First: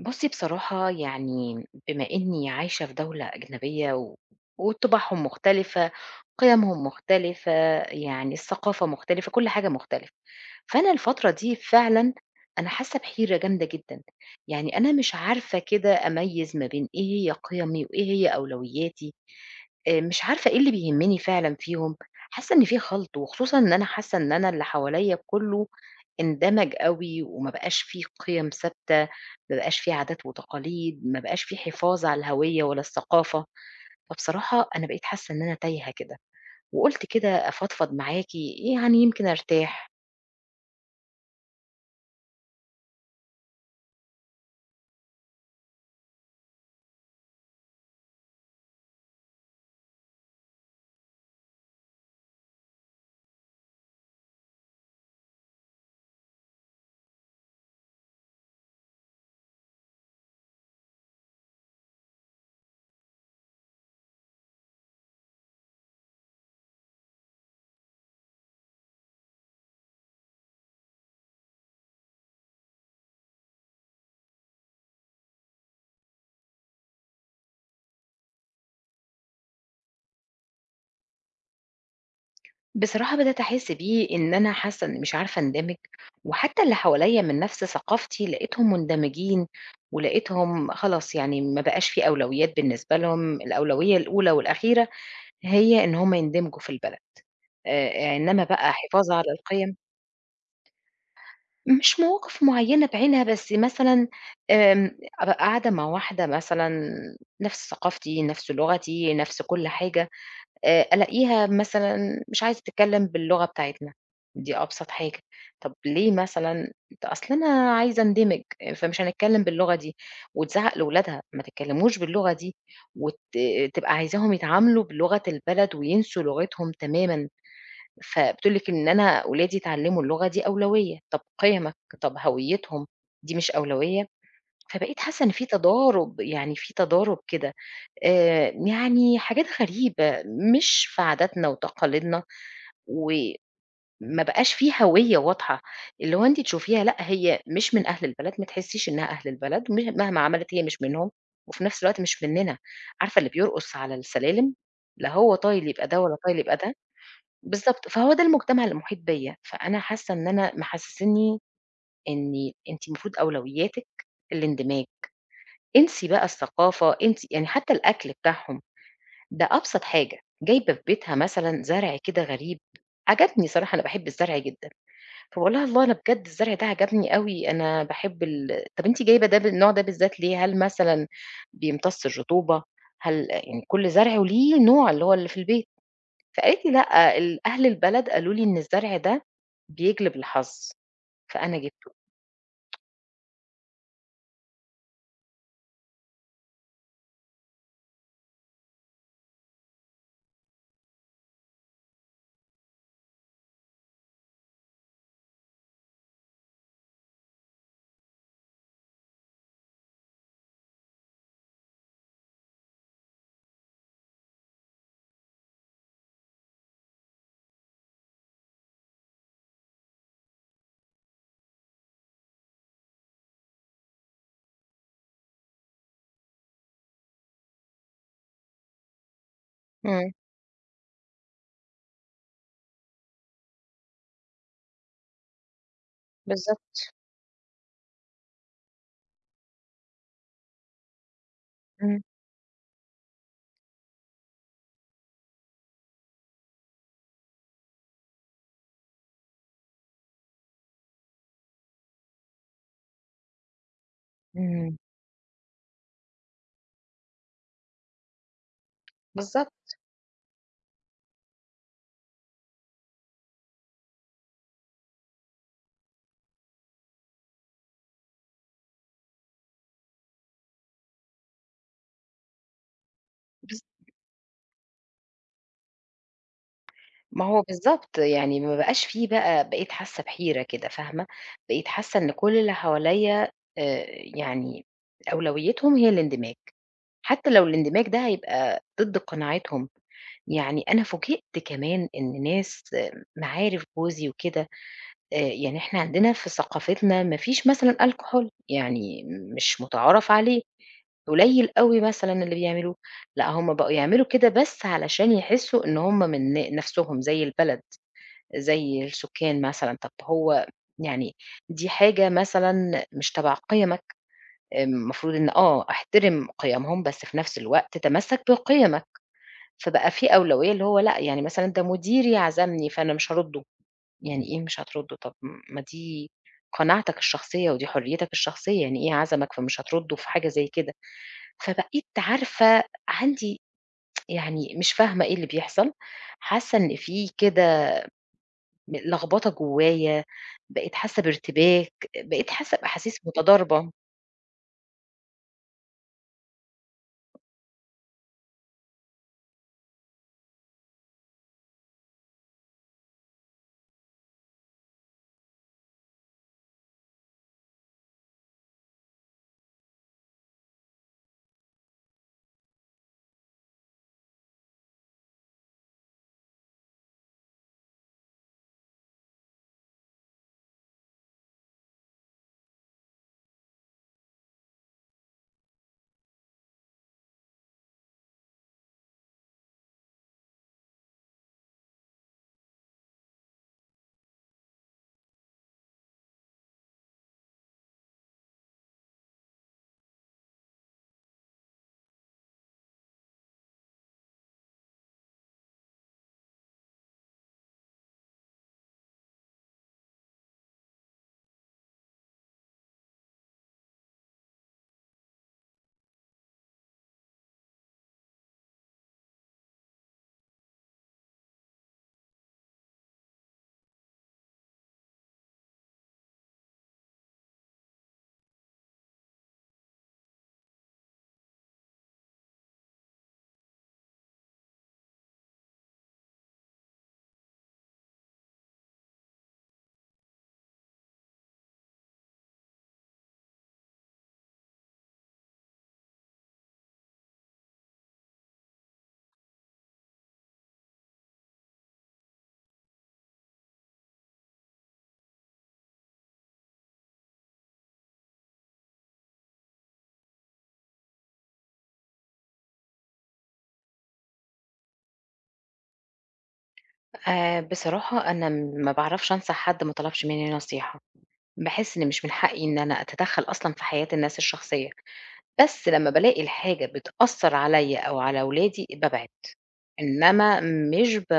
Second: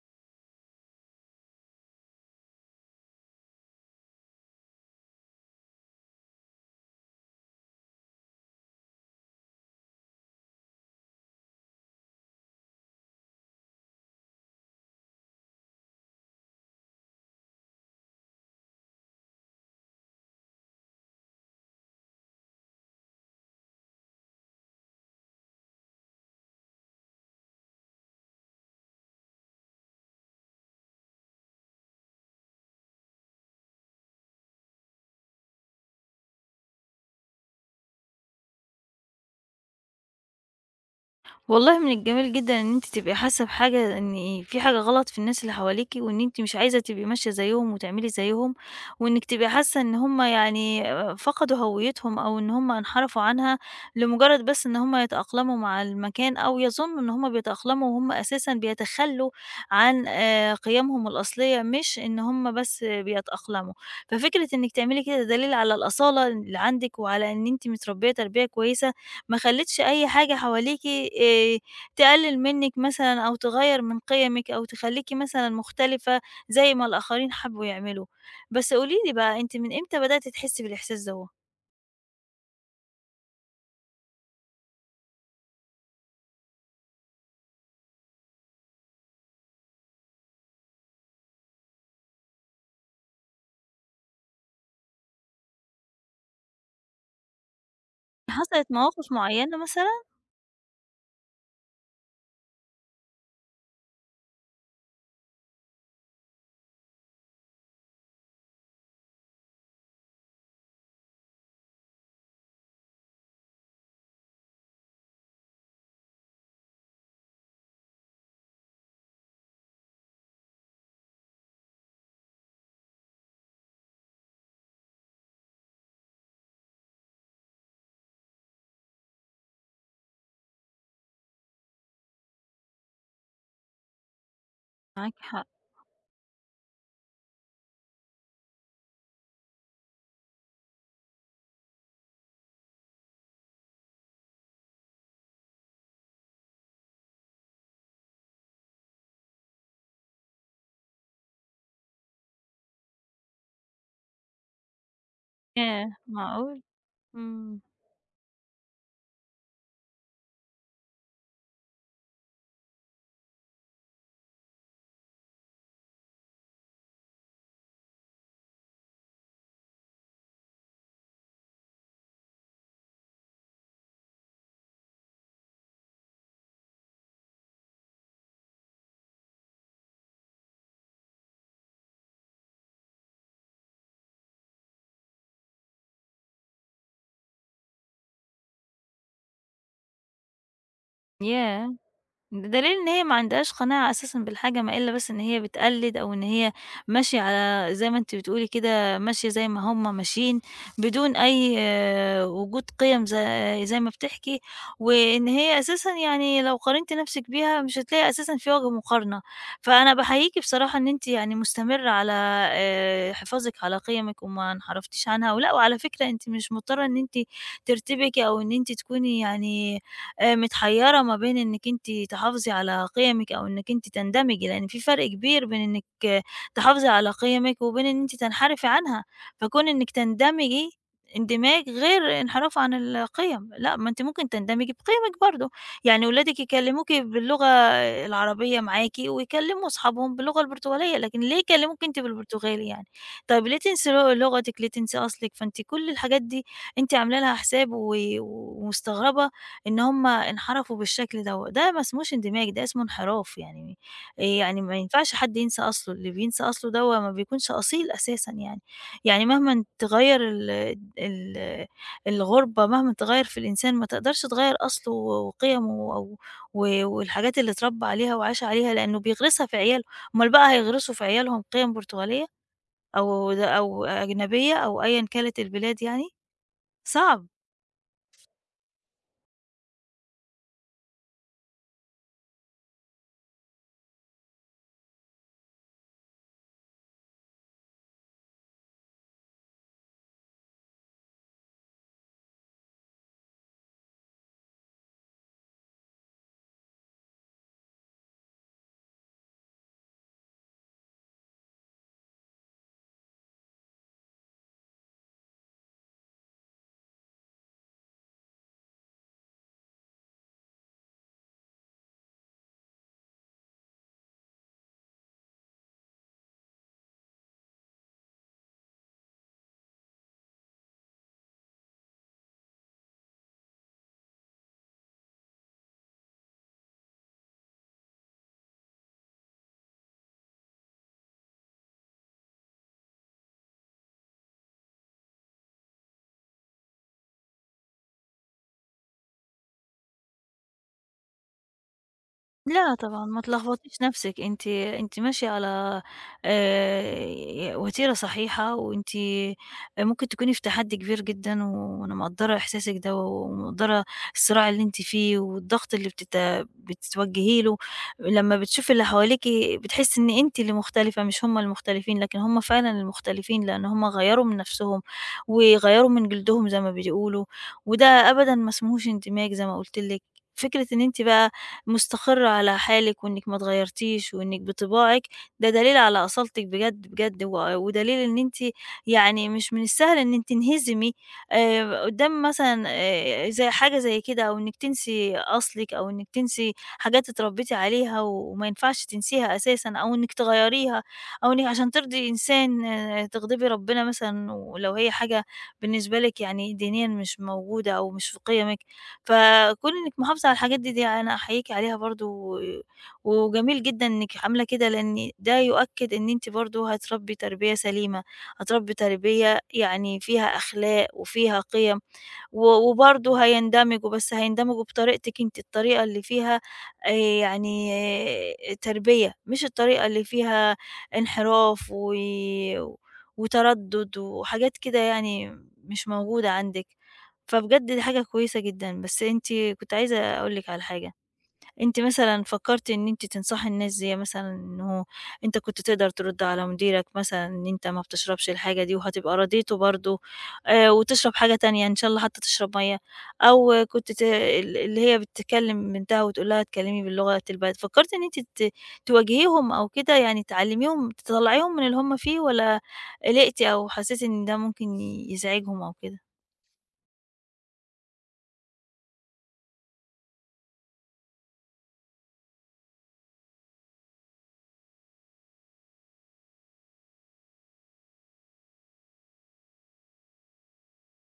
بُصّي بصراحة يعني بما إنّي عايشة في دولة أجنبية و وطِباعهم مختلفة، قِيَمهم مختلفة، يعني الثقافة مختلفة، كل حاجة مختلفة. فأنا الفترة دي فعلًا أنا حاسة بحيرة جامدة جدًا، يعني أنا مش عارفة كده أميّز ما بين إيه هي قيمي وإيه هي أولوياتي، مش عارفة إيه اللي بيهمني فعلًا فيهم، حاسة إن في خلْط، وخصوصًا إن أنا حاسة إن أنا اللي حواليّا كلّه اندمج أوي وما بقاش في قيم ثابتة، ما بقاش في عادات وتقاليد، ما بقاش في حفاظ على الهوية ولا الثقافة، فبصراحة أنا بقيت حاسة إن أنا تايهة كده، وقُلت كده أفضفض معاكِ يعني يمكن أرتاح. والله من الجميل جدًا إن أنتِ تبقي حاسة بحاجة إن في حاجة غلط في الناس اللي حواليكِ، وإن أنتِ مش عايزة تبقي ماشية زيهم وتعملي زيهم، وإنِّك تبقي حاسة إن هُم يعني فقدوا هويتهم أو إن هُم انحرفوا عنها لمجرد بس إن هُم يتأقلموا مع المكان أو يظنوا إن هُم بيتأقلموا وهُم أساسًا بيتخلّوا عن قيمهم الأصلية، مش إن هُم بس بيتأقلموا. ففكرة إنِّك تعملي كده دليل على الأصالة اللي عندِك وعلى إن أنتِ متربية تربية كويسة ما خلّيتش أي حاجة حواليكِ تقلل منِّك مثلًا أو تغيّر من قيمِك أو تخلّيكِ مثلًا مختلفة زي ما الآخرين حبّوا يعملوا. بس قولي لي بقى أنتِ من إمتى بدأتِ تحسّي بالإحساس دوّة؟ بصراحة بدأت أحس بيه إن أنا حاسة إن مش عارفة أندمج وحتى اللي حواليا من نفس ثقافتي لقيتهم مندمجين ولقيتهم خلاص يعني ما بقاش في أولويات بالنسبة لهم الأولوية الأولى والأخيرة هي إن هم يندمجوا في البلد إنما حصلِت بقى مواقف حفاظ على معيّنة القيم. مثلًا؟ مش مواقف معينة بعينها بس مثلا، أبقى قاعدة مع واحدة مثلا نفس ثقافتي نفس لغتي نفس كل حاجة، ألاقيها مثلًا مش عايزة تتكلّم باللغة بتاعتنا، دي أبسط حاجة، طَب ليه مثلًا؟ أصل أنا عايزة أندمج، فمش هنتكلّم باللغة دي، وتزعّق لولادها، ما تتكلّموش باللغة دي، وت تبقى عايزاهم يتعاملوا بلغة البلد وينسوا لغتهم تمامًا، فبتقول لِك إن أنا ولادي يتعلّموا اللغة دي أولوية، طَب قِيَمك، طَب هويتهم، دي مش أولوية؟ فبقيت معاكِ حاسة إن في حق. تضارب، يعني في تضارب كده. يعني حاجات غريبة مش في عاداتنا وتقاليدنا، وما بقاش في هوية واضحة، اللي هو أنتِ تشوفيها لأ هي مش من أهل البلد، ما تحسّيش إنها أهل البلد، مهما عملت هي مش منهم، وفي نفس الوقت مش مننا، عارفة اللي بيرقص على السلالم، لا هو طايل يبقى ياه! ده ولا طايل يبقى معقول! ده، إمم. بالضبط، فهو ده المجتمع اللي محيط بيّا، فأنا حاسة إن أنا محسسني إني أنتِ المفروض أولوياتِك الاندماج، انسي بقى الثقافة، انسي يعني حتى الأكل بتاعهم ده أبسط حاجة، جايبة في بيتها مثلًا زرع كده غريب، عجبني صراحة أنا باحب الزرع جدًا، فباقول لها: "الله أنا بجد الزرع ده عجبني أوي، أنا باحب طب أنتِ جايبة ده النوع ده بالذات ليه؟ هل مثلًا بيمتص الرطوبة؟ هل" يعني كل زرع وليه نوع اللي هو اللي في البيت، فقالت لي: "لأ، أهل البلد قالوا لي إن الزرع ده بيجلب الحظ، فأنا ياه! جبته." ده دليل إن هي ما عندهاش قناعة أساسًا بالحاجة، ما إلا بس إن هي بتقلِّد أو إن هي ماشية على زي ما أنتِ بتقولي كده، ماشية زي ما هم ماشيين، بدون أي آه، وجود قِيَم زي ما بتحكي، وإن هي أساسًا يعني لو قارنتِ نَفْسِك بيها مش هتلاقي أساسًا في وجه مقارنة. فأنا باحييكِ بصراحة إن أنتِ يعني مستمرة على حفاظِك على قِيَمِك وما انحرفتيش عنها، ولأ وعلى فكرة أنتِ مش مضطرة إن أنتِ ترتبكي أو إن أنتِ تكوني يعني متحيرة ما بين إنِّك أنتِ تحافظي على قيمِك أو إنِّك أنتِ تندمجي، لإن في فرق كبير بين إنِّك آه، تحافظي على قيمِك وبين إن أنتِ تنحرفي عنها، فكون إنِّك إمم، تندمجي اندماج غير انحراف عن القيم، لأ ما أنتِ ممكن تندمجي بقيمِك برضه، يعني ولادِك بالضبط، يكلموكِ باللغة العربية معاكِ ويكلموا أصحابهم باللغة البرتغالية، لكن ليه يكلموكِ أنتِ إمم، بالبرتغالي يعني؟ طيب ليه تنسي لغتِك، ليه تنسي أصلِك؟ فأنتِ كل الحاجات دي أنتِ عاملة لها حساب ومستغربة إن هم انحرفوا بالشكل دوّة، ده ما اسموش اندماج، ده اسمه انحراف يعني يعني إمم، ما ينفعش حد ينسى أصله، اللي بينسى أصله دوّة ما بيكونش أصيل أساسًا يعني، يعني بالضبط، مهمًا تغيّر ال الغُربة، مهمًا تغيّر في الإنسان ما تقدرش تغيّر أصله وقيمه أو والحاجات اللي اتربى عليها وعاش عليها، لإنه بيغرسها في عياله، أُمّال بقى هيغرسوا في عيالهم قيم برتغالية أو بالضبط. أو أجنبية أو أيًا كانت البلاد يعني؟ ما صعب. هو بالضبط، يعني ما بقاش في بقى بقيت حاسة بحيرة كده فاهمة، بقيت حاسة إن كل اللي حواليّا آآ يعني أولويتهم هي الاندماج، حتى لو الاندماج ده هيبقى ضد قناعاتهم، يعني أنا فوجئت كمان إن ناس معارف جوزي وكده، يعني إحنا عندنا في ثقافتنا ما فيش مثلًا alcohol يعني مش متعارف عليه، قليل أوي مثلًا اللي بيعملوه، لأ هُم بقوا يعملوا كده بس علشان يحسوا إن هُم من نَفْسهم زي البلد. زي السُكّان مثلًا، طَب هو يعني دي حاجة مثلًا مش تبع قِيَمك، المفروض إن أحترم قِيَمهم بس في نفس الوقت تمسّك بقِيَمك، فبقى في أولوية اللي هو لأ، يعني مثلًا ده مديري عزمني فأنا مش هارُدّه، يعني إيه مش هترُدّه؟ طَب ما دي قناعتك الشخصية ودي حريتك الشخصية، يعني إيه عزمك فمش هترُدّه في حاجة زي كده؟ فبقيت عارفة عندي يعني مش فاهمة إيه اللي بيحصل، حاسة إن في كده لخبطة جوايا، بقيت حاسة بارتباك، بقيت حاسة لا بأحاسيس طبعًا، ما متضاربة. تلخبطيش نَفْسِك، أنتِ ماشية على وتيرة صحيحة، وأنتِ ممكن تكوني في تحدّي كبير جدًا، وأنا مقدّرة إحساسِك ده، ومقدّرة الصراع اللي أنتِ فيه، والضغط اللي بتتوجّهي له، لمّا بتشوفي اللي حواليكِ بتحسّي إن أنتِ اللي مختلفة مش هم المختلفين، لكن هم فعلًا المختلفين، لإن هم غيّروا من نَفْسهم، وغيّروا من جلدهم زي ما بيقولوا، وده أبدًا ما اسمهوش اندماج زي ما قُلت لِك. فكرة إن أنتِ بقى مستقرة على حالِك وإنِّك ما اتغيّرتيش وإنِّك بطباعِك، ده دليل على أصالتِك بجد، بجد، ودليل إن أنتِ يعني مش من السهل إنِّك تنهزمي قدّام مثلًا زي حاجة زي كده أو إنِّك تنسي أصلِك أو إنِّك تنسي حاجات اتربّيتِ عليها وما ينفعش تنسيها أساسًا أو إنِّك تغيّريها أو إنِّك عشان ترضي إنسان آه، تغضبي ربنا مثلًا ولو هي حاجة بالنسبة لِك يعني دينيًا مش موجودة أو مش في قِيَمِك، فكون إنِّك محافظة على الحاجات دي، دي أنا أحييكِ عليها برضه وجميل جدًا إنِّك عاملة كده، لإن ده يؤكد إن أنتِ برضه هتربّي تربية سليمة، هتربّي تربية يعني فيها أخلاق وفيها قِيَم و وبرضه هيندمجوا، بس هيندمجوا بطريقتِك أنتِ، الطريقة اللي فيها آآ يعني آه، تربية، مش الطريقة اللي فيها انحراف وتردُّد وحاجات كده يعني مش موجودة عندِك، فبجد دي حاجة كويسة جدًا. بس أنتِ كنت عايزة أقول لِك على حاجة. أنتِ مثلًا فكرتِ إن أنتِ تنصحي الناس زي مثلًا إنه أنت كنت تقدر ترد على مديرك مثلًا إن أنت ما بتشربش الحاجة دي وهتبقى راضيته برضه، وتشرب حاجة تانية إن شاء الله حتى تشرب مَيّة، أو كنت اللي هي بتكلم بنتها وتقول لها اتكلمي بلغة البلد، فكرتِ إن أنتِ تواجهيهم أو كده يعني تعلميهم تطلعيهم من اللي هُم فيه والّا قلقتِ أو حسيتِ إن ده ممكن يزعجهم أو كده؟ بصراحة أنا ما باعرفش أنصح حد ما طلبش منّي نصيحة، باحس إن مش من حقي إن أنا أتدخّل أصلًا في حياة الناس الشخصية، بس لمّا بالاقي الحاجة بتأثّر عليّا أو على ولادي بابعد، إنّما مش ب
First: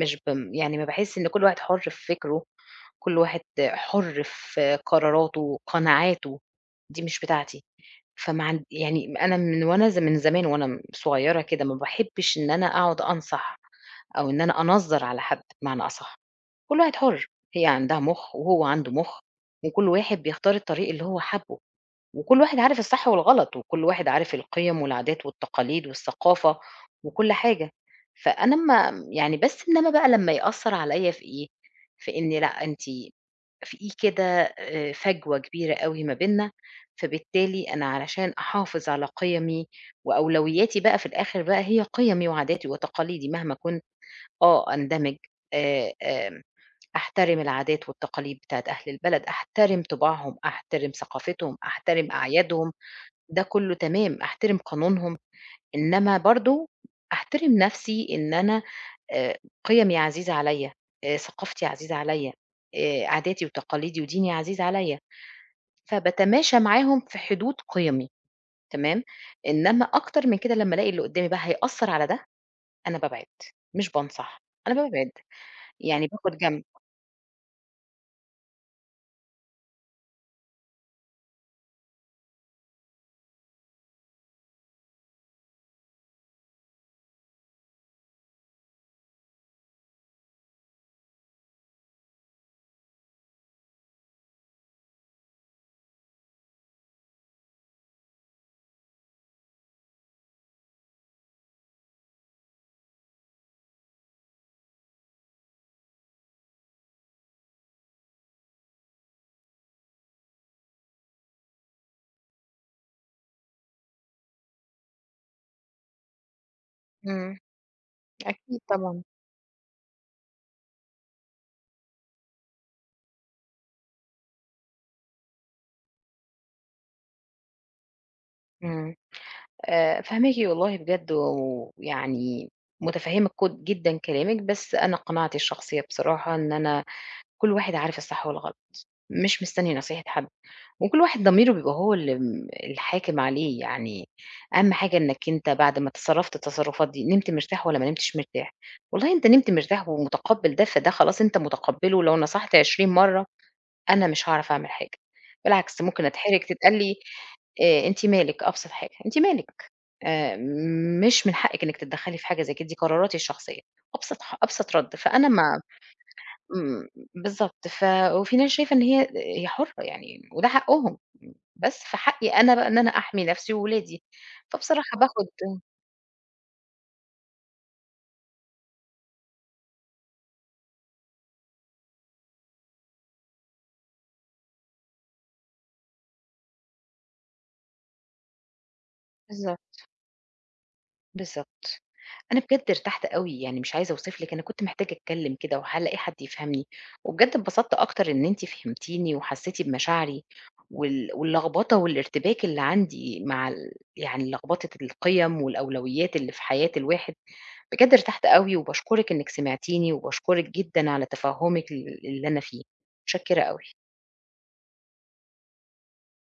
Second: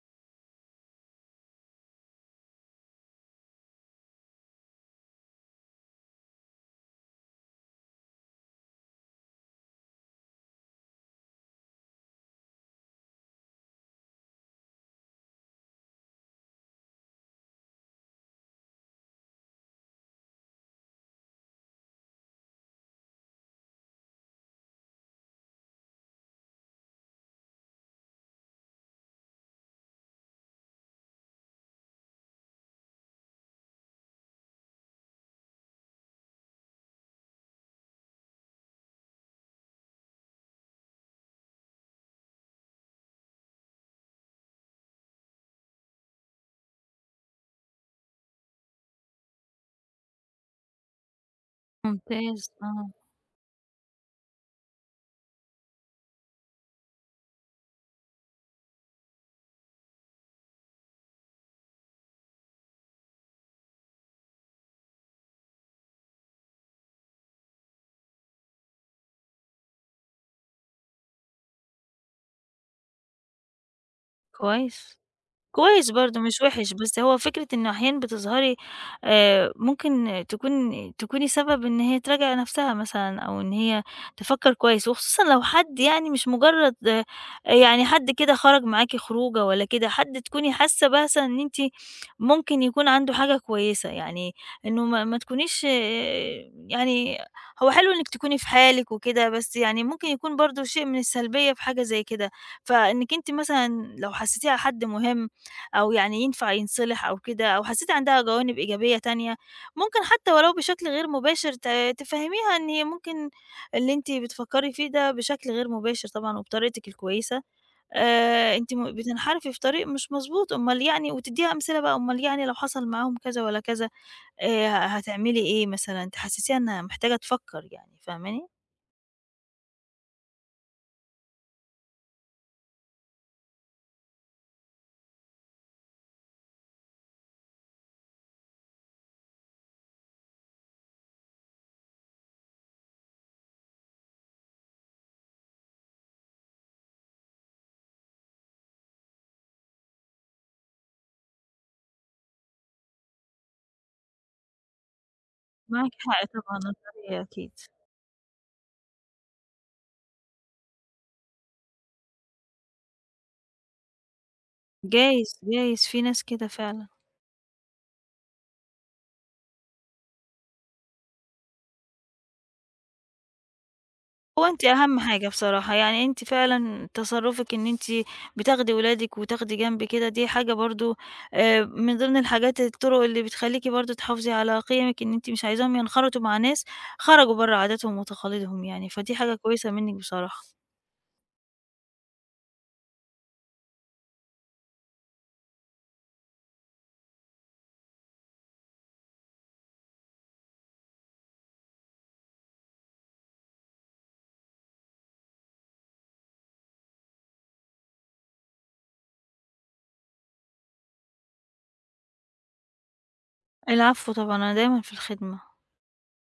مش ب يعني ما باحس إن كل واحد حُر في فكره، كل واحد حُر في قراراته، قناعاته، دي مش بتاعتي. فما عن يعني أنا من وأنا من زمان وأنا صغيرة كده ما باحبش إن أنا أقعد أنصح أو إن أنا أنظّر على حد بمعنى أصح، كل واحد حُر، هي عندها مُخ وهو عنده مُخ، وكل واحد بيختار الطريق اللي هو حابّه. وكل واحد عارف الصح والغلط، وكل واحد عارف القِيَم والعادات والتقاليد والثقافة وكل حاجة، فأنا أمّا يعني بس إنّما بقى لمّا يأثّر عليّا في إيه، في إن لأ أنتِ في إيه كده فجوة كبيرة أوي ما بيننا، فبالتالي أنا علشان أحافظ على قِيَمي وأولوياتي بقى في الآخر بقى هي قِيَمي وعاداتي وتقاليدي مهما كنت أندمج، آمم أحترم العادات والتقاليد بتاعة أهل البلد، أحترم طِباعهم، أحترم ثقافتهم، أحترم ممتاز، أعيادهم. آه. ده كله تمام، أحترم قانونهم، إنما برضه أحترم نفسي إن أنا آآ قِيَمي عزيزة عليّا، ثقافتي عزيزة عليّا، عاداتي وتقاليدي وديني عزيز عليّا، فباتماشى معاهم في حدود قِيَمي تمام، إنما أكتر من كده لمّا ألاقي اللي قدّامي بقى هيأثّر على ده، أنا بابعد، مش بانصح، أنا كويس. بابعد، كويس يعني برضه باخد مش جنب. وِحِش، بس هو فكرة إنه أحيانًا بتظهري ممكن تكوني سبب إن هي تراجع نَفْسها مثلًا أو إن هي تفكّر كويس، وخصوصًا لو حد يعني مش مجرّد يعني حد كده خرج معاكِ خروجة والّا كده، حد تكوني حاسة مثلًا إن أنتِ ممكن يكون عنده حاجة كويسة، يعني إنه ما تكونيش آه، يعني هو حلو إنِّك تكوني في حالِك وكده، بس يعني ممكن يكون برضه شيء من السلبية في حاجة زي كده، فإنِّك أنتِ مثلًا لو حسّيتيه على حد مهم أو يعني ينفع ينصلح أو كده، أو حسيتِ عندها جوانب إيجابية تانية، ممكن حتى ولو بشكل غير مباشر تفهميها إن هي ممكن اللي أنتِ بتفكّري فيه ده بشكل غير مباشر طبعًا وبطريقتِك إمم، الكويسة، أكيد أنتِ طبعًا. بتنحرفي في طريق مش مضبوط، أُمّال يعني وتدّيها أمثلة بقى، أُمّال يعني لو حصل معاهم كذا والّا كذا هتعملي إيه مثلًا، تحسسيها إنها محتاجة تفكّر يعني، فاهماني؟ إمم. فاهماكِ والله بجد، ويعني متفهمة كد جدًا كلامِك، بس أنا قناعتي الشخصية بصراحة إن أنا كل واحد عارف الصح والغلط، مش مستني نصيحة حد، وكل واحد ضميره بيبقى هو اللي الحاكم عليه، يعني أهم حاجة إنك أنت بعد ما تصرفت التصرفات دي نمت مرتاح والّا ما نمتش مرتاح، والله أنت نمت مرتاح ومتقبل ده، فده خلاص أنت متقبله ولو نصحت 20 مرة أنا مش هاعرف أعمل حاجة، بالعكس معاكِ ممكن حق أتحرج طبعًا، تتقال لي، نظرية أكيد. أنتِ مالِك، أبسط حاجة، أنتِ مالِك؟ آآ مش من حقِك إنِّك تتدخّلي في حاجة زي كده، دي قراراتي الشخصية، أبسط أبسط رَد، فأنا جايز، ما جايز في ناس كده إمم، فعلًا. بالضبط، وفي ناس شايفة إن هي حُرّة يعني وده حقّهم، بس في حقّي أنا بقى إن أنا أحمي نَفْسي وولادي، هو أنتِ فبصراحة أهم حاجة باخُد بصراحة، يعني أنتِ فعلًا تصرُّفِك إن أنتِ بتاخدي ولادِك وتاخدي جنب كده، دي حاجة برضه من ضمن الطُرق اللي بتخلّيكِ برضه تحافظي على قيمِك، إن أنتِ مش عايزاهم ينخرطوا مع ناس خرجوا برّه عاداتهم وتقاليدهم يعني، فدي حاجة كويسة بالضبط، منِّك بصراحة. بالضبط. أنا بجد ارتحت أوي، يعني مش عايزة أوصف لِك أنا كنت محتاجة أتكلّم كده وهالاقي حد يفهمني، وبجد اتبسطت أكتر إن أنتِ فهمتيني وحسّيتِ بمشاعري واللخبطة والارتباك اللي عندي مع يعني لخبطة القِيَم والأولويات اللي في حياة الواحد، بجد ارتحت أوي وباشكرِك إنِّك سمعتيني وباشكرِك جدًا على تفهُّمِك اللي أنا فيه، متشكرة أوي. العفو طبعًا، أنا دايمًا في الخدمة.